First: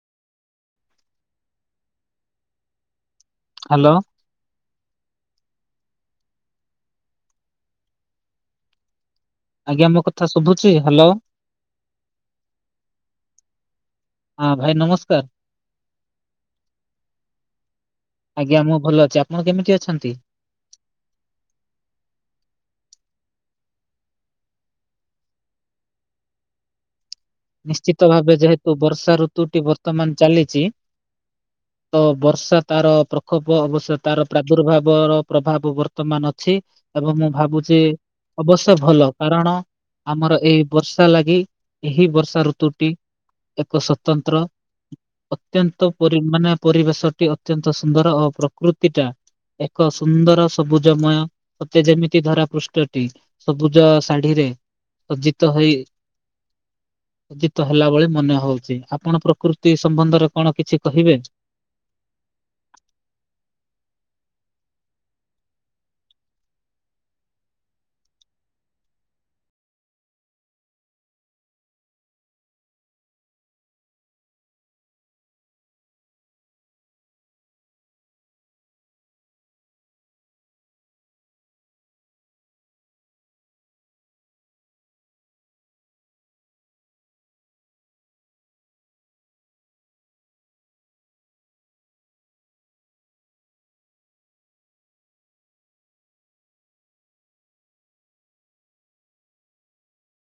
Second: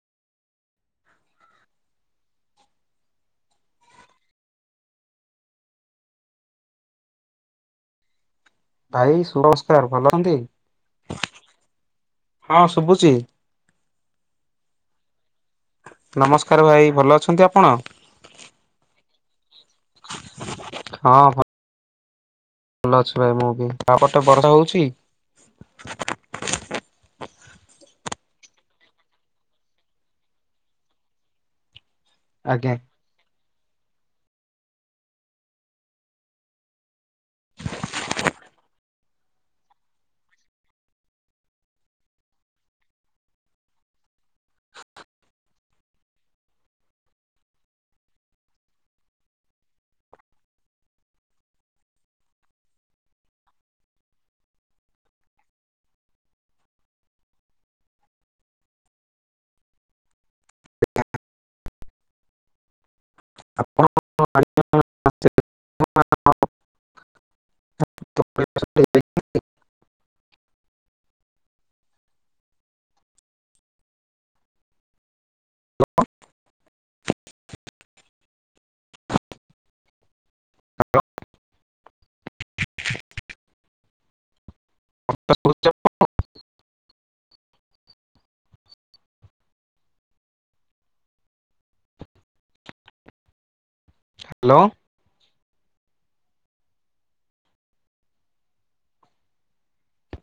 Hello. ଭାଇ ଆଜ୍ଞା ସୁନମସ୍କାର ମୋ ଭଲ କଥା ହନ୍ତି ଶୁଭୁଛି ହ୍ୟାଲୋ ହଁ ଶୁଭୁଛି। ହଁ ଭାଇ ନମସ୍କାର‌। ନମସ୍କାର ଭାଇ ଭଲ ଅଛନ୍ତି ଆପଣ? ଆଜ୍ଞା ମୁଁ ଭଲ ଅଛି ଆପଣ କେମିତି ଅଛନ୍ତି? ହଁ ଭଲ ଭଲ ଅଛି ଭାଇ ମୁଁ ବି ତାପଟେ ବର୍ଷା ହଉଛି। ନିଶ୍ଚିତ ଭାବେ ଯେହେତୁ ବର୍ଷା ଋତୁଟି ବର୍ତ୍ତମାନ ଚାଲିଚି ତ ବର୍ଷା ଆଜ୍ଞା। ତାର ପ୍ରକ ହବ, ହବ ଅବଶ୍ୟ ସେ ତାର ପ୍ରାଦୁର୍ଭାବର ପ୍ରଭାବ ବର୍ତ୍ତମାନ ଅଛି ଏବଂ ମୁଁ ଭାବୁଛି ଅବଶ୍ୟ ଭଲ କାରଣ ଆମର ଏଇ ବର୍ଷା ଲାଗି ଏହି ବର୍ଷା ଋତୁଟି ଏକ ସ୍ବତନ୍ତ୍ର ଅତ୍ୟନ୍ତ ପରି ମାନେ ପରିବେଶଟି ଅତ୍ୟନ୍ତ ସୁନ୍ଦର ଓ ପ୍ରକୃତି ଟା ଏକ ସୁନ୍ଦର ସବୁଜମୟ ସତେ ଯେମିତି ଧରା ପୃଷ୍ଠଟି ସବୁଜ ଶାଢୀରେ ସଜ୍ଜିତ ହେଇ ସଜ୍ଜିତ ହେଲା ଭଳି ମନେ ହଉଛି ଆପଣ ପ୍ରକୃତି ସମ୍ବନ୍ଧରେ କଣ କିଛି କହିବେ? ଆପଣ [unintelligible] ହ୍ୟାଲୋ। ହ୍ୟାଲୋ।